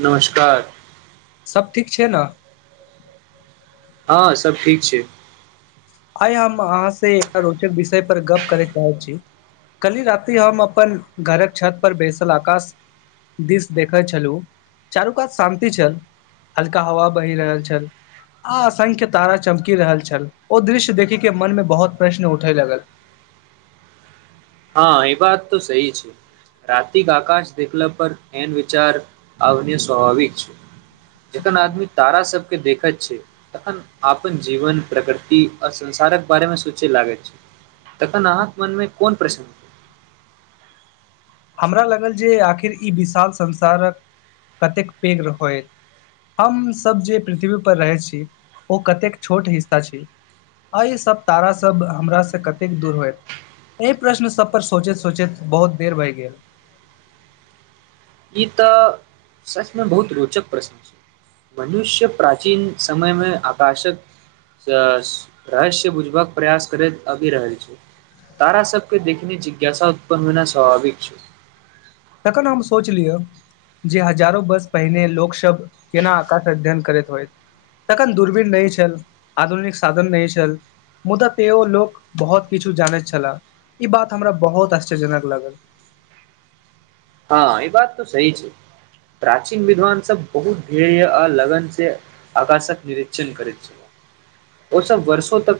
नमस्कार सब ठीक छै नऽ हँ सब ठीक छै आइ हम अहाँ से एकटा रोचक विषय पर गप करे चाहै छी काल्हि राात हम अपन घरक छत पर बैसल आकाश दिस देखैत छलु चारू कात शान्ति छल हल्का हवा बहि रहल छल आ असंख्य तारा चमकि रहल छल ओ दृश्य देखे कऽ मन में बहुत प्रश्न उठे लगल हँ ई बात तऽ सहि छै रतििक आकश देखला पर एैन विचार आने स्वभाविक छै जखन आदमी तारा सब के देखैत छै तखन अपनन जीवन प्रकृति आर संसारक बारेमे सोचय लागैत छै तखन आहेके मनमे कोन प्रस्न हमरा लगल जे आखिर ई विशाल संसारक कतेक पैघ होय हमसभ जे पृथ्वी पर रहै छी ओ कतेक छोट हिस्सा छैय आ ई सब तारा सब हमर सऽ कतेक दूर होत एहि प्रश्न सब पर सोचैत सोचैत बहुत देर बहि गेल ई तऽ सचमे बहुत रोचक प्रश्न छै मनुष्य प्राचीन समयमे आकाशक रहस्य बुझबाक प्रयास करैत आबि रहल छै तारा सबके देखने जिज्ञासा उत्पन्न होना स्वाभाविक छै तखन हम सोचलियै जे हजारो वर्ष पहिने लोक शब्द केना अकाटक अध्ययन करैत होय तखन दूरबीन नहि छल आधुनिक साधन नहि छल मुद्दा ते ओ लोक बहुत किछु जानैत छह ई बात हमरा बहुत आश्चर्यजनक लगल हँ ई बात तऽ सही छै प्राचीन विद्वान सब बहुत ध्येय अ लगन से आकाशक निरिक्षण करैत छलाह ओ सब वर्षो तक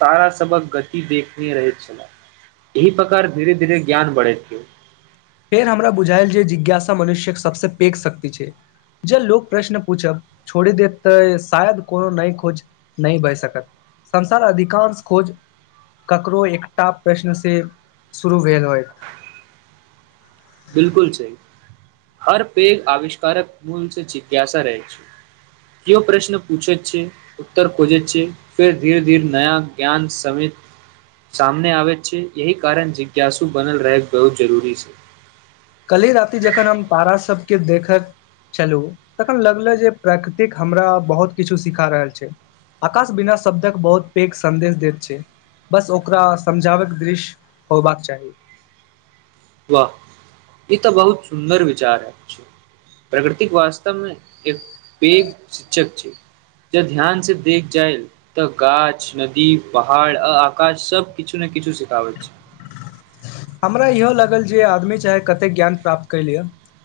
तारा सबक गति देखने रहैत छलाह एहि प्रकार धीरे धीरे ज्ञान बढ़ै छै फेर हमरा बुझायल जे जिज्ञासा मनुष्य क सबसँ पैघ शक्ति छै ज लोक प्रश्न पूछब छोड़ी दे तऽ शायद कोनो नहि खोज नहि बए सकत संसार अधिकांश खोज ककरो एकटा प्रश्न से शुरू भेल होयइत बिलकुल सही हर पेघ आविष्कारक मूल से जिज्ञासा रहै छै कियो प्रश्न पूछैत छै उत्तर कोुजैत छै फेर धीरे धीरे नया ज्ञान सम सामने आबेत छै एहि कारण जिज्ञासु बनल रहैके बहुत जरूरी छै कल्हि राति जखन हम तारा सबके देखक चलू तखन लगले जे प्रकृतिक हमरा बहुत किछु सिखा रहल छै आकाश बिना शब्दक बहुत पैघ सदेश दैत छै बस ओकरा समझाबैके दृश्य होबाक चाही वाह ई तऽ बहुत सुन्दर विचार अछू प्रकृतिक वास्तव मे एक पैघ शिक्षक छै ज ध्यान से देख जाइल तऽ गाछ नदी पहाड़ आ आकाश सब किछु ने किछु सिखाबैत छै हमरा इहो लागल जे आदमी चाहे कतेक ज्ञान प्राप्त क लियए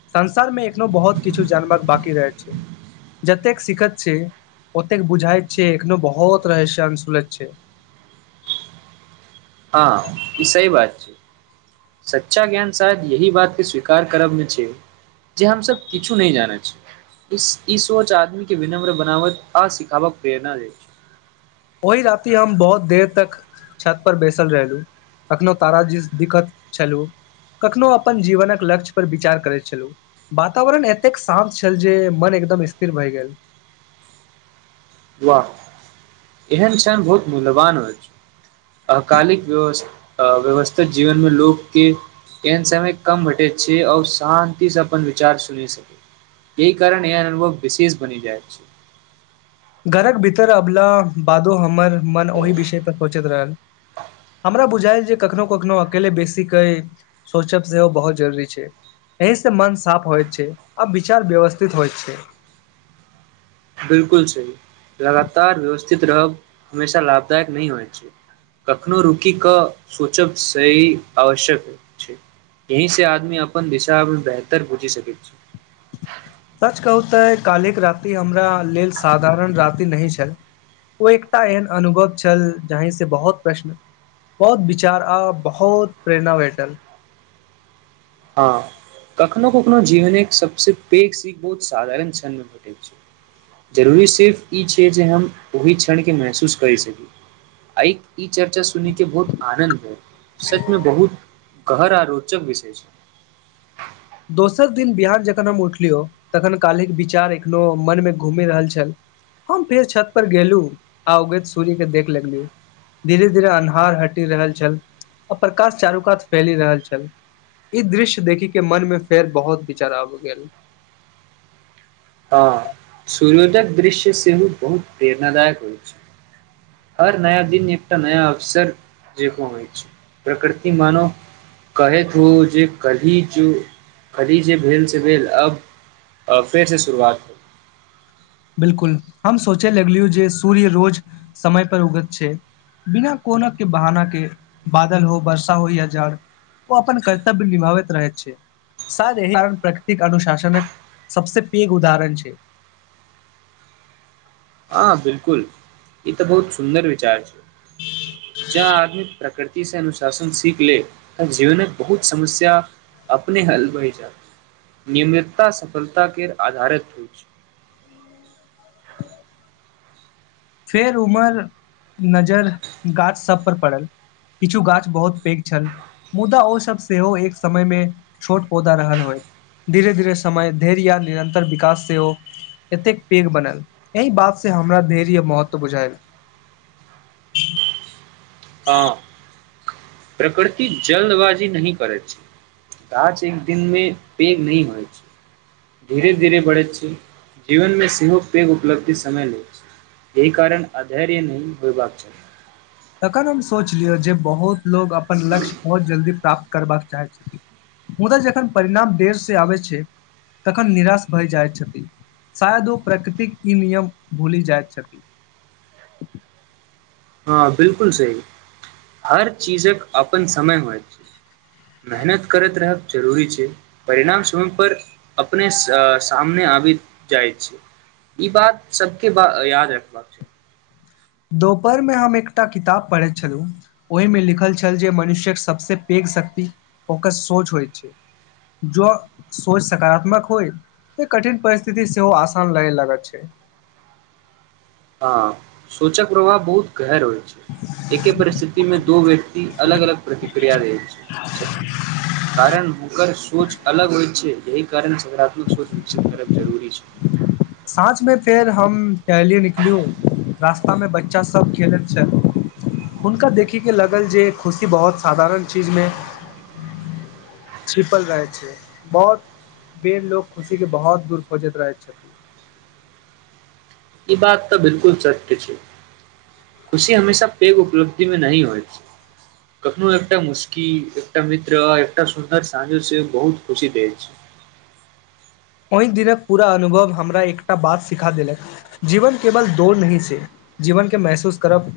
संसार में एखनो बहुत किछु जानव बकी रहै छै जतेक सिखत छै ओतेक बुझाइत छै एखनो बहुत रहस्य अंसुलेझ छै हँ ई सही बात छै सच्चा ज्ञान शायद यह बात के स्वीकार करबमे छै जे हमस किछु नय जानै छी इस ई सोच आदमी के विनम्र बनावत आ सिखावक के प्रेरणा दे छै ओहि राति हम बहुत देर तक छत पर बैसल रहलु कखनो तारा जी दिक्कत छलु कखनो अपन जीवनक लक्ष्य पर विचार करैत छलहुँ वातावरण एतेक शान्त छल जे मन एकदम स्थिर भए गेल वाह एहन क्षन बहुत मूल्यवान होयत छै अकालिक व्य व्यवस्थित जीवनमे लोकके ऐहन समय कम घटे छै आओ शान्ति से अपन विचार सुनि सकैत य कारण यहे अनुभव विशेष बनि जाय अछि घरक भीतर अबला बादो हमर मन ओहि विषय पर सोचैत रहल हमरा बुझाायल जे कखनो कखनो अकेले बेसीे सोचब सेहो बहुत जरूरी छै एहि से मन साफ होइ छै आ विचार व्यवस्थित होइत छै बिलकुल सही लगातार व्यवस्थित रहब हमेशा लाभदायक नहि होइत छै कखनो रुकि कऽ सोचब सही आवश्यक छै ऐहि से आदमी अपन दिशा मे बेहतर बुझि सकैत छी सच कहू ते काल्हिक राति हमरा लेल साधारण राति नहीं छैल ओ एकटा एहन अनुभव छल जही से बहुत प्रश्न बहुत विचार आ बहुत प्रेरणा भेटल हँ कखनो कखनो जीवन एक सबसँ पैघ सीख बहुत साधारण क्षण मे भेटैत छै जरूरी सिर्फ ई छैिय जे हम ओहि क्षणकेँ महसूस करि सकी आ ई चर्चा सुन के बहुत आनंद भेल सचमे बहुत गहरा आ रोचक विषय छै दोसर दिन बिहान जखन हम उठलियौ तखन कालहििक विचार एखनो मनमे घूमि रहल छल हम फेर छत पर गेलु आ उगैत सूर्य कऽ देख लगलु धीरे धीरे अन्हार हटि रहल छल आ प्रकाश चारू कात फैलि रहल छल ई दृश्य देखिक के मन मे फेर बहुत विचार आब गेल हँ सूर्योदय दृश्य सेहो बहुत प्रेरण दायक होइ छै हर नया दिन एकटा नया अवसर जेका हो अछि प्रकृति मनो कहैत हो जे कली जो कली जे भेल से भेल अब अब फेरसँ शुरुआत हो बिल्कुल हम सोचे लगलियू जे सूर्य रोज समय पर उगत छै बिना कोना के बहाना के बादल हो वर्षा हो या जाड़ ओ अपन कर्तव्य निभावैत रहै छै शायद प्रकृतिक अनुशासन सबसँ पेघ उदाहरण छै हँ बिल्कुल ई तऽ बहुत सुंन्दर विचार छै जो आदमी प्रकृति से अनुशासन सीख ले तऽ जीवन बहुत समस्या अपने हल बहि जाइत नियमितता सफलता के आधारित होइ छै फेर उमर नजर गाछ सब पर पड़ल किछु गाछ बहुत पैघ छल मुदा ओ सब सेहो एक समय मे छोट पौधा रहल होयत धीरे धीरे समय धैर्य या निरन्तर विकास सेहो एतेक पेघ बनल एहि बात सऽ हमरा धैर्य महत्व बुझायल हँ प्रकृति जल्दबाजी नहिह करै छै गाछ एक दिन मे पैघ नहि होइ छै धीरे धीरे बढ़ैत छै जीवन मे सेहो पैघ उपलब्धि समय ले छै एहि कारण अधैर्य नहि होयबाक चाही तखन हम सोच लियौ जे बहुत लोग अपन लक्ष्य बहुत जल्दी प्राप्त करबाक चाहैत छथिन मुदा जखन परिणाम देर से आबै छै तखन निराश भय जाइत छथि शायद ओ प्रकृतिक ई नियम भूलि जाइत छथि हँ बिल्कुल सही हर चीजक अपन समय होइत मेहनत करैत रहब जरूरी छै परिणाम समय पर अपने सामने आबि जाइ छै ई बात सब के ब याद रखबाक चाहि दोपहर मे हम एकटा किताब पढ़ैत छलहुँ ओहिमे लिखल छल जे मनुष्यक सबसँ पैघ शक्ति ओकर सोच होइत छै जो सोच सकारात्मक होइत तऽ कठिन परिस्थिति सेहो आसान लगे लागत छै हऽ सोचक प्रभाव बहुत गहर होइ छै एके परिस्थिति मे दो व्यक्ति अलग अलग प्रतिक्रिया देैत छथि कारण हुकर सोच अलग होइत छै कारण सकारात्मक सोच विकसित करब जरूरी छै सााँझ मे फेर हम टहलिय निकलिय रास्तामे बच्चासभ खेलैत छल हुनका देखैके लागल जे खुशी बहुत साधारण चीजमे छिपल रहेैय छैय बहुत बेर लोग खुशी के बहुत दूर खोजैत रहेै छथिन ई बात तऽ बिल्कुल सत्य छै खुशी हमेशा पेघ उपलब्धि मे नऽ नहि होइ [inaudible] कखनो एकटा मुस्की एकटा मित्र आ एकटा सुन्दर साँझो से बहुत खुशी दैत छेय ओय दिनक पूरा अनुभव हमरा एकटा बात सिखा देलक जीवन केवल दोड़ नैही छैय जीवन के महसूस करब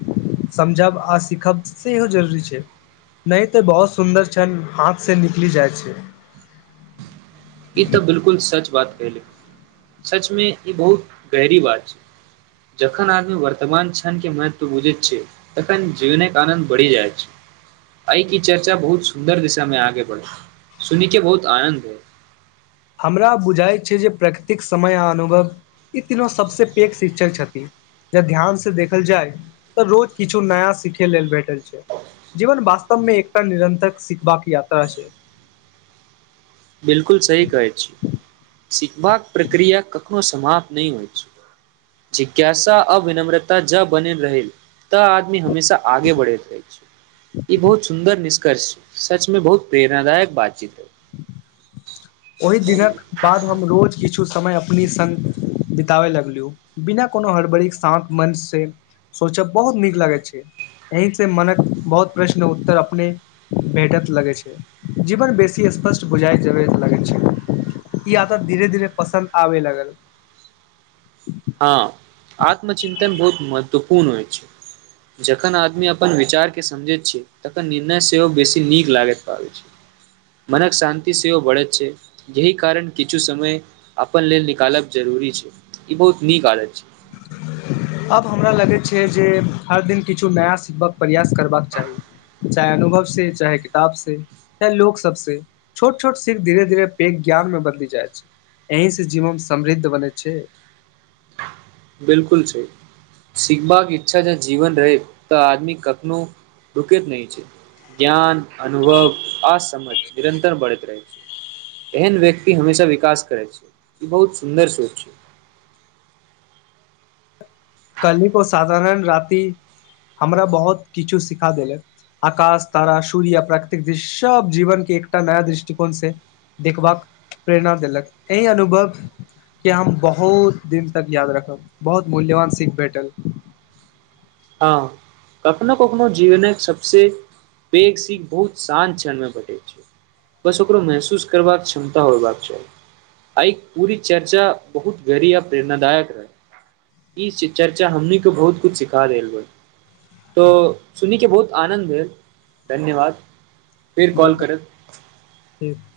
समझब आ सीखब सेहो जरूरी छैय नैह तऽ बहुत सुन्दर छैन हाथ से निकलि जाइय छैय इ तऽ बिल्कुल सच बात कैहदेलौ सच में इ बहुत गहरी बात छैय जखन आदमी वर्तमान क्षणके महत्व बुझैत छैय तखन जीनैय के आनंन्द बड़ी जाइछ आइय के चर्चा बहुत सुन्दर दिशा में आगे बढ़ैय सुनि के बहुत आनंन्द भेल हमरा बुझाइत छै जे प्रकृतिक समय आ अनुभव इ तीनो सब से पैघ शिक्षन छथिन जो ध्यान से देखल जाय तऽ रोज किछो नया सिखे लेल भेटल छै जीवन वास्तव मे एकटा निरंतर सिखबाक यात्रा छैय बिल्कुल सही कहै छीयै सिखबाक प्रक्रिया कखनो समाप्त नैय होइय छैय जिज्ञासा अऽ विनम्रता जाउ बनैल रही तऽ आदमी हमेशा आगे बढ़ैत ऐछ इ बहुत सुंदर निष्कर्ष सच में बहुत प्रेरणादायक बातचीत ऐ ओय दिनक बाद हम रोज किछ तु समय अपनी संग बिताबे लगलु बिना कोनो हड़बड़ीक शान्त मन से सोचब बहुत नीक लागैय छैय एही से मनक बहुत प्रशन उत्तर अपने भेटत लगेैत छै जीवन बेसी स्पष्ट बुझाइ जे लगै छै इ आदत धीरे -धीरे पसंन्द आबे लगल हऽ आत्मचिंन्तन बहुत महत्वपूर्ण होय छैय जखन आदमी अपन विचार के समझे छैय तखन निर्णय सेहो बेसी नीक लागैत छल मनक शांन्ति सेहो बढ़ैय छैय जाहि कारण किछु समय अपन लेल निकालक जरूरी छैय इ बहुत नीक आदत छैय आब हमरा लगैय छैय जे हर दिन किछु नया सिखबाक प्रयास करबाक चाही चाहे अनुभव से चाहे किताब से चाहे लोक सब से छोट -छोट सीख धीरे- धीरे पेघ ज्ञान मे बदली जाइ छै एहिही से जीवन समृद्ध बनै छैय बिल्कुल छैय सीखबाक इच्छा जाउ जीवन रहैतऽ त आदमी कखनो रूकेैत न छैय ज्ञान अनुभव आ समझ निरन्तर बढ़ैत रहै छैय एहन व्यक्ति हमेशा विकास करै छै ई बहुत सुन्दर सोच छैय काल्हि के साधारण राति हमरा बहुत किछु सिखा देलक आकाश, तारा, सूर्य, प्राकृतिक दृश्य सब जीवन के एकटा नया दृष्टिकोण से देखबाक प्रेरणा देलक एहि अनुभव के हम बहुत दिन तक याद रखब बहुत मूल्यवान सिख भेटल। हँ कखनो -कखनो जीवनक सब से पेघ सीख बहुत शान्त क्षणमें बढै छैय। बस ओकरो महसूस करबाक क्षमता होबाक चाही। आय पूरी चर्चा बहुत गहरी या प्रेरणादायक रहै। इ शिव चर्चा हमनीके बहुत कुछ सिखा [unintelligible] तो सुनी के बहुत आनन्द भेल धन्यवाद। फेर कॉल करब [unintelligible]